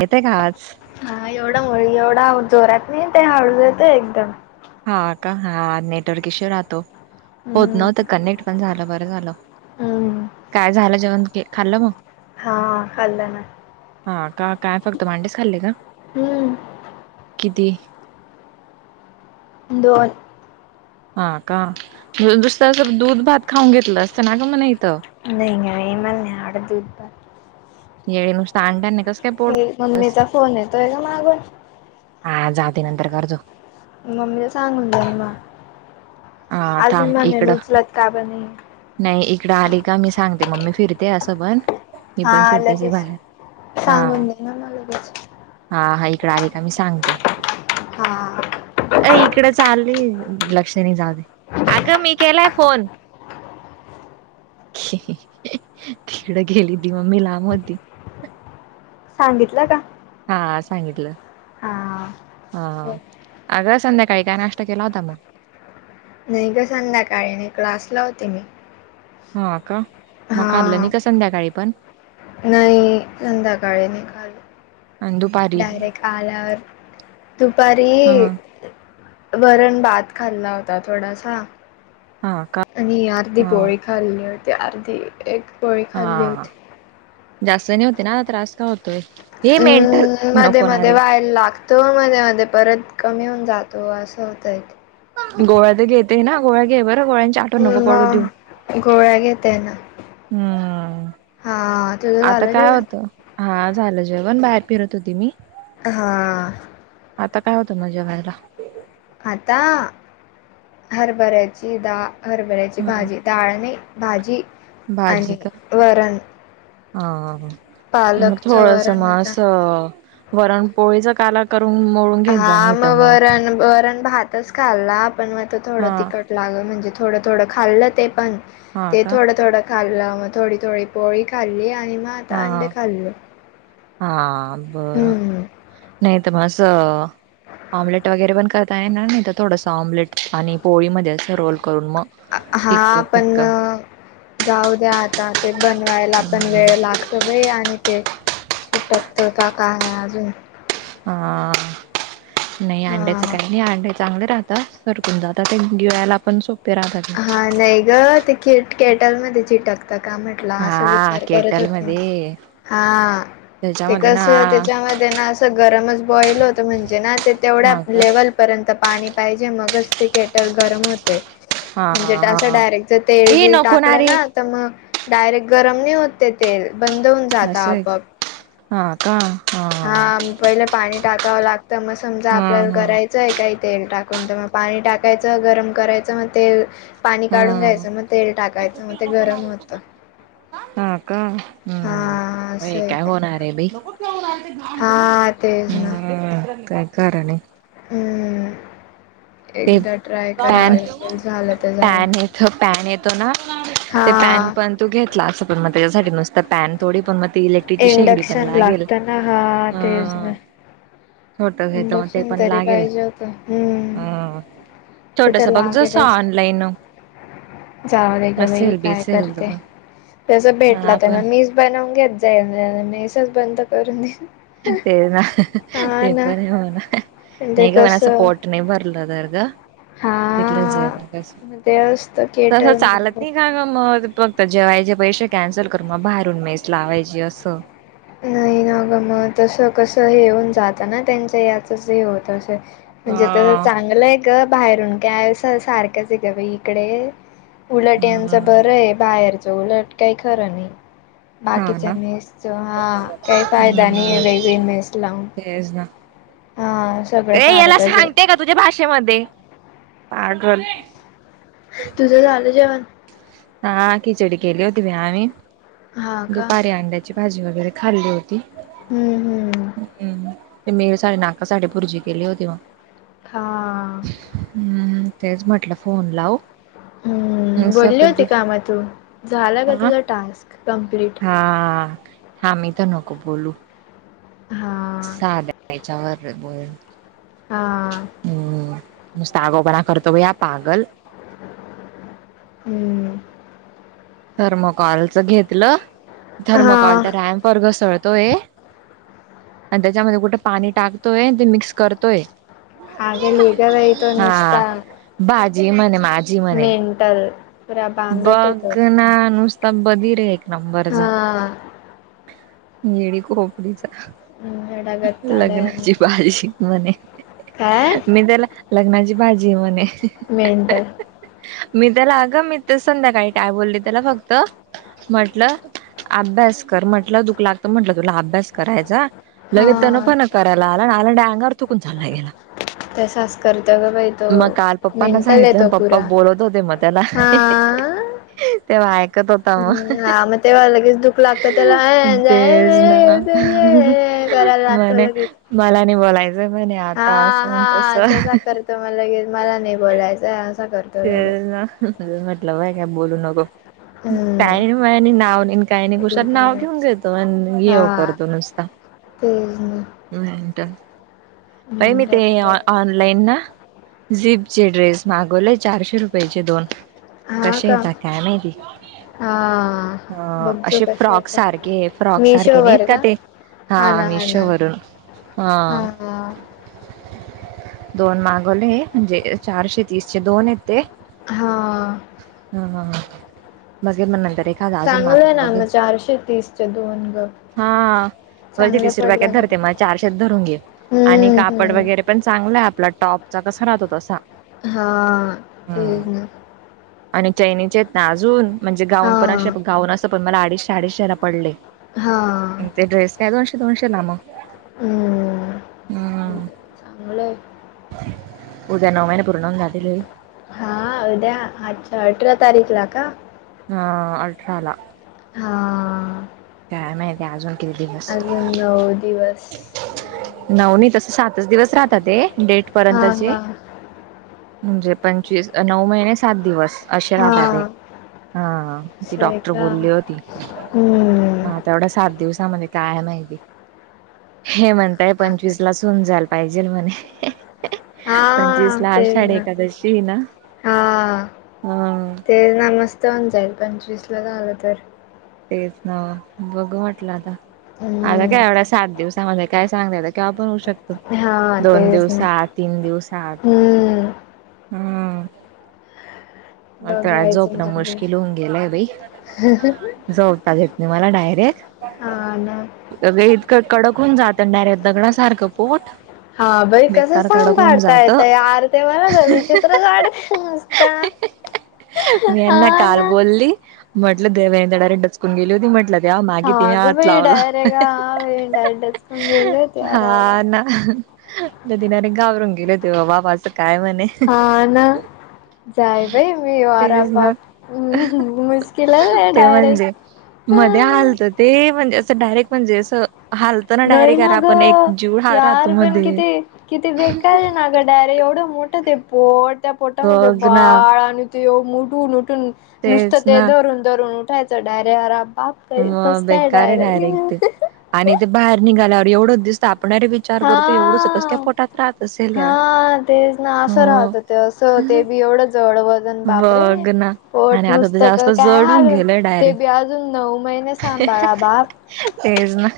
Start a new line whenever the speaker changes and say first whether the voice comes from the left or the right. right: येते का आज.
left: हा एवढा मु एवढा जोरात नाही ते हाळू देत एकदम.
right: हा का हा नेटवर्कशी राहतो. होत नवत
left: हम्म
right: कनेक्ट पण झालं बरं झालं
left: हम्म
right: काय झालं जेवण के खाल् म.
left: हा खाल्लं ना
right: हा का काय फक्त मांडेस खाल्ले का.
left: हम्म
right: किती.
left: दोन.
right: हा का दुसरं ज दूध भात खाऊन घेतलं असतं ना का मण इथं.
left: नाही इंग [unintelligible] व म नाही आड तप
right: ये नुस आणड्यानी कसं. काय पोट
left: हे
right: बस.
left: ममीचा फोन येतोय का मागून.
right: हा जाऊदे नंतर घर जाऊ.
left: मम्मीला सांगून जाल मग
right: हा
left: अजून
right: थांब
left: म्हणेल
right: इकडं
left: उचलात का पणे.
right: नाही इकडं आली का मी सांगते मम्मी फिरते असं पण. मी पण
left: हा
right: फिरताचे
left: लगेच
right: बाहेर हा.
left: सांगून दे ना मग लगेच
right: हा इकड आरे का मी सांगते.
left: हा.
right: अ इकडे चालली लक्ष्णी जा दे अगं मी केलाय फोन. तिकडं गेली ती मम्मी लांब होती.
left: सांगितलं का.
right: हा सांगितलं.
left: हा.
right: हा अग संध्याकाळी काय नाष्ट्ता केला होता मग.
left: नाही का संध्याकाळी नाही क्लास ला होते मी.
right: हा का मग खाल्लं
left: हा
right: नाही का संध्याकाळी पण.
left: नाही संध्याकाळी नाही खा
right: आणि दुपारी
left: डयरेक्ट आला दुपारी.
right: ह
left: वरण भात खाल्ला होता थोडासा.
right: हा का.
left: आणि अर्ध
right: ह
left: पोळी खाल्ली होती अर्ध एक. पोळी खाल्ली
right: हा
left: होती
right: जास्त नाही होते ना त्रास. होतोय ये मेंटल नकोणारे.
left: [inaudible] पान लाख तो मध्ये मध्ये परत कमी होऊन जातो असं होतंय.
right: गोळ्या तर घेते ना गोळ्या घे बरं गोळ्यांच्या.
left: मग गोळ्या घेते ना.
right: हम्म
left: हा तुझ
right: आता
left: झाल
right: काय
left: जेवण.
right: होतं हा झालं जेवण बाहेर फिरत होती मी.
left: हा.
right: आता काय होतं मग जेवायला.
left: आता हरभऱ्याची दा हरभऱ्याची
right: हा
left: भाजी. डाळ नाही भाजी.
right: भाजी
left: आणि
right: का
left: वरण
right: हा हा हा. म
left: पालकचं
right: थोडस म
left: वरण आता
right: अस वरण पोळीचा काला करून मोळु
left: हा मग वरण वरण भातच खाल्ला पण मग
right: हा
left: थोडं तिखट लाग म्हणजे थोडं थोडं खाल्लं ते पण
right: हा
left: ते
right: का
left: थोडं थोडं खाल्ला मग थोडी थोडी पोळी खाल्ली आणि मग आ
right: हा हा बरं.
left: हम्म
right: नाही तर मग अस. ऑम्लेट वगैरे पण करता येणार नाही तर थोडसं ऑमलेट आणि पोळी मध्ये असं रोल करून मग
left: हा
right: फिक्क
left: आपण
right: फिक्क
left: मग जाऊद्या आता ते बनवायला पण वेळ लाग ते बाई आणि ते चिटकता काय आहे अजून
right: हा नाही अंड्याच
left: हा
right: काही नाही अंड्या चांगले राहतात सरकून जातात ते गिळायला आपण सोपे राहतात.
left: हा नाही ग ते केटल मध्ये चिटकत का म्हण टल अस
right: हा
left: विचार करत
right: केटल
left: होते मी
right: मध्ये
left: हा. ते
right: त्याच्यामध्ये ना
left: कस त्याच्यामध्ये ना असं गरमच बॉईल होत म्हणजे ना ते तेवढ्या
right: हा
left: लेवल पर्यंत पाणी पाहिजे मगच ते केटल गरम होतय.
right: हा
left: म्हणजे
right: हा
left: असं
right: हा
left: डायरेक्ट जर तेल
right: ए
left: बिल
right: नको
left: टाकलं
right: रे
left: ना तर मग डायरेक्ट गरम नाही होते तेल बंद होऊन जात
right: असं आहे का
left: आपोआप.
right: हा का हा.
left: पहिलं पाणी टाकावं लागतं मग समजा आपल्याला
right: हम्म
left: करायच आहे काही तेल टाकून तर मग पाणी टाकायचं गरम करायचं मग ते पाणी काढून
right: हम्म
left: घ्यायचं मग तेल टाकायचं मग ते गरम होतं.
right: हा का हं
left: हा असं आहे
right: काय
left: ते
right: होणार आहे बाई
left: हा तेच ना.
right: हं काय. खरं नाही.
left: हम्म.
right: ते
left: एकदा ट्राय
right: पॅन
left: करावं लागेल झालं तर झालं.
right: पॅन येत पॅन येतो ना ते पॅन
left: हा
right: पण तू घेतला अस पण मग त्याच्यासाठी नुसत पॅन थोडी पण म
left: इंडक्शन लागत ना हा
right: अ
left: तेच ना.
right: छोट घेत मग ते
left: इंडक्शन
right: पण
left: तरी
right: लागेल
left: पाहिजे होत हंम्म.
right: छोटस बघजो अस ऑनलाईन
left: जाऊ दे गं बाई
right: असेल
left: काय
right: बिसेल
left: करते तस भेटला तर
right: आपण
left: मग मीच बनवून घेत जाईल मेसच बंद करून देईल.
right: तेच ना ते पण ये म्हणा
left: म्हणजे
right: नाही ग पण असं
left: कसं
right: पोट ने भरल तर गं.
left: हा. मग ते असतं
right: तसं
left: केटल
right: चालत
left: मध्ये
right: नाही का ग मग फक्त जेवायचे पैसे कॅन्सल कर मग बाहेरून मेस लावायची असं.
left: नाही ना गं मग तसं कसं हेऊन जातं ना त्यांच याचच हे होत असेल.
right: ह
left: म्हणजे तस चांगलं आहे ग बाहेरून काय आहेस सारखंच आहे ग बाई इकडे. उलट यांचं बरं आहे बाहेरच उलट काही खरं नाही.
right: हा
left: बाकीच्या
right: ना
left: मेस हा काही फायदा नाही आहे वेगळी मेस लावून.
right: तेज ना.
left: हा. सगळं
right: ए याला
left: सारखंच आहे.
right: सांगते का तुझ्या भाषेमध्ये पागल.
left: तुझं झालं जेवण.
right: हा खिचडी केले होतीव आम्ही
left: हा का?
right: दुपारी अंड्याची ची भाजी वगैरे खाल्ली होती
left: हम्म हम्म.
right: हम्म. [unintelligible] साठी बुर्जी केली होती, मग.
left: हा.
right: हम्म, तेच म्हटलं फोन लावू. [inaudible]
left: हम्म
right: मसा
left: बोलली होती
right: कद्दू
left: का मग तू? झाला का
right: अम
left: तुझा टास्क कंप्लीट?
right: हा. हा, मी तर नको बोलू.
left: हा.
right: साध त्याच्यावर बोल.
left: हा.
right: हम्म, नुसता आगाऊपणा करतो, बाई हा पागल.
left: हम्म,
right: थर्मोकॉलच घेतलं, थर्मोकॉल
left: हा.
right: तर रॅम्प वर घसळतोय. आणि त्याच्यामध्ये कुठे पाणी टाकतोय, ते मिक्स करतोय.
left: [unintelligible] तो
right: हा
left: नुसता.
right: भाजी म्हणे माझी. म्हणे
left: मेंटल. पुरा बांगट आहे तो.
right: बघ ना, नुसता बधीरयं.
left: हा.
right: येडी खोपडीचा.
left: गटागटाड्या
right: लग्नाची भाजी शिक म्हणे
left: काय?
right: मी त्याला लग्नाची भाजीयं म्हणे
left: मेंटल
right: मी त्याला अंग मी तर, संध्याकाळी काय बोलली त्याला फक्त म्हटलं अभ्यास कर म्हटल दुख लागत म्हटल तुला अभ्यास करायचा, लगे
left: हा.
right: तणफन करायला आला न आला चुकून चालला गेला.
left: तसाच करतो ग बाई तो.
right: मग काल पप्पांना
left: मेंटल आहे
right: सांगितलं,
left: तो
right: पप्पा
left: पुरा.
right: बोलत होते मग त्याला
left: हा.
right: तेव्हा ऐकत होता
left: हम्म.
right: मग
left: हा तेव्हा लगेच दुख लागत त्याला ये
right: तेच ना
left: [unintelligible] जा करायला लागतो
right: म्हणे
left: लगेच.
right: मला नाही बोलायचंय, म्हणे आता असं तस
left: तर म लगे मला नाही बोलायचं असा करतो. लगेच.
right: तेला ना लय मतलब आहे, काय बोलू नको. काय
left: हम्म.
right: नाही, म नाव नाही आणि काय नाही कुशात नाव घेऊन
left: रिकामेच
right: घेतो आणि ये करतो नुसता.
left: ते
right: मेंटल काय नाही,
left: मिनटाचं
right: ते
left: बघ
right: आँनलाईन ना झीप चे ड्रेस मागवले, चारशे रुपयाचे दोन.
left: हा
right: कसे
left: का
right: हायता काय माहिती?
left: हा
right: ह
left: बघजो
right: असे
left: कसं
right: फ्रॉक
left: येतं
right: सारखे फ्रॉक सारखे नाहीत का, ते हा
left: ना ना
right: मिशोवरून.
left: हा हा.
right: दोन मागवले, म्हणजे चारशे तीसशे दोन येत ते.
left: हा.
right: हा हा हा, बघेन मग नंतर एक. अजून
left: चांगलं आहे
right: मागवून
left: ना
right: बघेल
left: मग चारशे तीसचे दोन ग
right: हा. वरचे
left: चांगले
right: तीस रुपया काय
left: पडले ना
right: धरते, म चारशेत धरून घे आणि
left: हम्म
right: कापड
left: हम्म
right: वगैरे पण चांगला आहे, आपला टॉप चा कसा राहतो तसा.
left: हा ह
right: हम्म.
left: ह.
right: आणि चैनीचेत ना अजून म्हणजे गाऊन
left: हा
right: पण, असे गाऊन असे पण मला अडीचशे अडीचशे ला पडले,
left: हा
right: ते ड्रेस काय दोनशे दोनशे ला मग.
left: हम्म,
right: हम्म
left: चांगलयं.
right: उद्या नऊ महिने पूर्ण होऊन झालेले आहेत
left: हा उद्या अच्छा अठरा तारीख ला का
right: हा अठराला
left: हा
right: काय माहिती अजून किती दिवस
left: अजून नऊ दिवस नऊ महिने
right: नऊनी
left: नऊ
right: तस सातच दिवस राहता ते डेट
left: हा
right: पर्यंतचे
left: हा
right: म्हणजे पंचवीस नऊ महिने सात दिवस अशी राहता ते
left: हा
right: हा ती
left: असं आहे
right: डॉक्टर
left: का
right: बोलली होती मग
left: हम्म
right: आता एवढा सात दिवसामध्ये काय आहे माहिती हे म्हणताय पंचवीस लाच हुन जायला पाहिजेल म्हणे पंचवीस
left: हा
right: ला
left: तेच
right: आषाढी
left: ना
right: एकादशी हाय ना
left: हा
right: ह
left: ते ना मस्त होन जाईल पंचवीस ला झालं तर
right: तेच ना बघु म्हटलं आता
left: हम्
right: आता काय एवढ्या सात दिवसामध्ये काय सांगते त कवा पण होऊ शकतो
left: हा
right: दोन
left: तेच ना
right: दिवसात तीन दिवसांत
left: हम्म
right: हम मला त्या
left: बघायचं
right: झोपणं
left: म्हणजे
right: मुश्किल होऊन गेलंय बाई झोपताच येत नाही मला
left: हा ना
right: डायरेक्ट अ इतकं कडक होऊन जात ना डायरेक्ट दगडा सारखं पोट
left: हा बाई कसं
right: बेकार
left: सांग
right: कडक होऊन
left: पाडता येत
right: जातं
left: आरते मला ना विचित्रच वाटतय नुसता
right: मी यांना काल बोलली म्हटलं देव तडे डचकून गेली होती म्हटलं या
left: हा
right: मागे तिने
left: अगं
right: हात
left: बाई
right: लावला
left: डायरेक्ट हा बाई डायरेक्ट डचकून गेले होते
right: [unintelligible]
left: आरावर.
right: हा ना न तने घाबरून गेले तेव्हा बाबा असं काय म्हणे
left: हा ना जाय बाई मी
right: तेच ना
left: वाराबाप मुश्किलच आहे
right: ते
left: डायरेक्ट
right: म्हणजे मध्ये हालत ते म्हणजे असं डायरेक्ट म्हणजे अस हाल -
left: नाही ना गं यार पण
right: मध्ये
left: किती किती बेकार आहे ना गं डायरे एवढं मो -ट्ट ते पोट त्या पोटामध्ये
right: बघ ना
left: बाळ आणि न ते उठून उटून नुसतं
right: तेच
left: ते
right: ना
left: धरून धरून उठायचं डायरे आराब
right: म बेकार आहे डायरेक्ट ते आणि ते बाहेर निघाल्यावर एवढं दिसत आपण [unintelligible]
left: हा
right: एवढंच कस काय पोटात राहत असेल यार
left: हा तेच ना असं
right: हो
left: राहत तसं हो ते बी एवढं जड वजन बापरे
right: बघ ना आणि
left: पोट
right: आता तर
left: नुसतक
right: जास्त
left: काय
right: जडून
left: हालून ते बी अजून नऊ महिनेच
right: तेज ना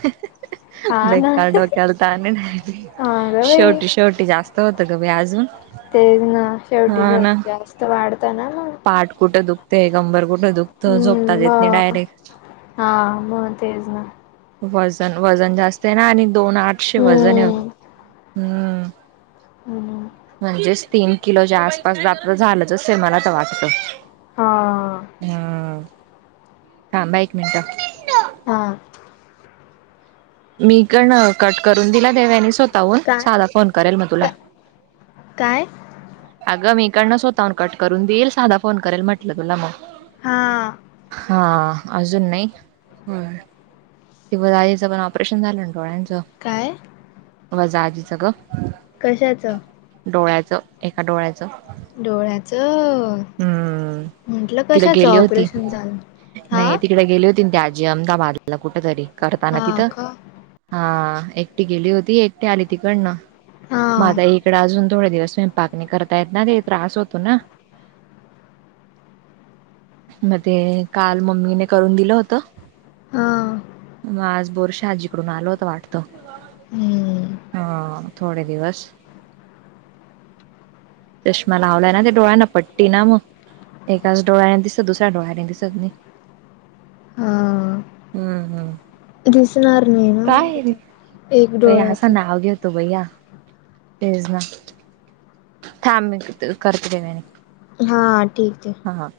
left: हा ना
right: बेकार डोक्याला तानाय नाही बाई
left: हा ग बाई
right: शेवटी शेवटी जास्त होतं ग बई अजून
left: तेज ना शेवटी
right: हा ना
left: शेवटी जास्त वाढतं ना मग
right: पाठ कुठं दुखते कंबर कुठं दुखतं झोपताच
left: हम्म
right: येत नाही
left: मग
right: डायरेक्ट
left: हा म तेज ना
right: वजन वजन जास्त आहे ना आणि दोन आठशे वजन आहे
left: हम्म.
right: हम्म
left: हम्म
right: म्हणजेच तीन किलोच्या आसपास जास्त झालंच असे मला तर वाटते
left: हा
right: ह थांब ह एक मिनिटं
left: होय
right: मी हीकडन कट करून दिला देवयानी स्वतःहून
left: काय
right: साधा फोन करेल मग तुला
left: का काय?
right: अगं मी इकडनं स्वतःहून कट करून देईल साधा फोन करेल म्हटलं तुला मग
left: हा
right: हा अजून नाही हु ते उगच आईचं पण ऑपरेशन झालं ना डोळ्यांचं
left: काय
right: मज आजी गप
left: कशाचं
right: डोळ्याचं एका डोळ्याचं
left: डोळ्याचं -अ
right: हम्म तिकडे गेली होती
left: ऑपरेशन झालं हा
right: नाही तिकडे गेली होती ते आ जे अहमदाबादला कुठ तरी करताना
left: हा
right: तिथं
left: का
right: हा एकटी गेली होती एकटी आली तिकडनं
left: हा
right: मग आता इकडे अजून थोडे दिवस मी पाकणी करतायेत ना ते त्रास होतो ना. मग ते काल मम्मीने करून दिलं होत.
left: हा
right: मग आज बोरशा आजीकडून आलो होता वाटत
left: हम्म
right: हा तो थोडे दिवस - चष्मा लावलाय ना ते डोळ्यांना पट ती ना मग एकाच डोळ्याने दिसत दुसऱ्या डोळ्याने दिसत नाही
left: हा
right: हुम्म हुम्
left: दिसणार नाही ना मगथ एक डोळ्याच
right: तो भैया तेज ना थांब मीट अ करते न
left: हा ठीक आहे.
right: हां हां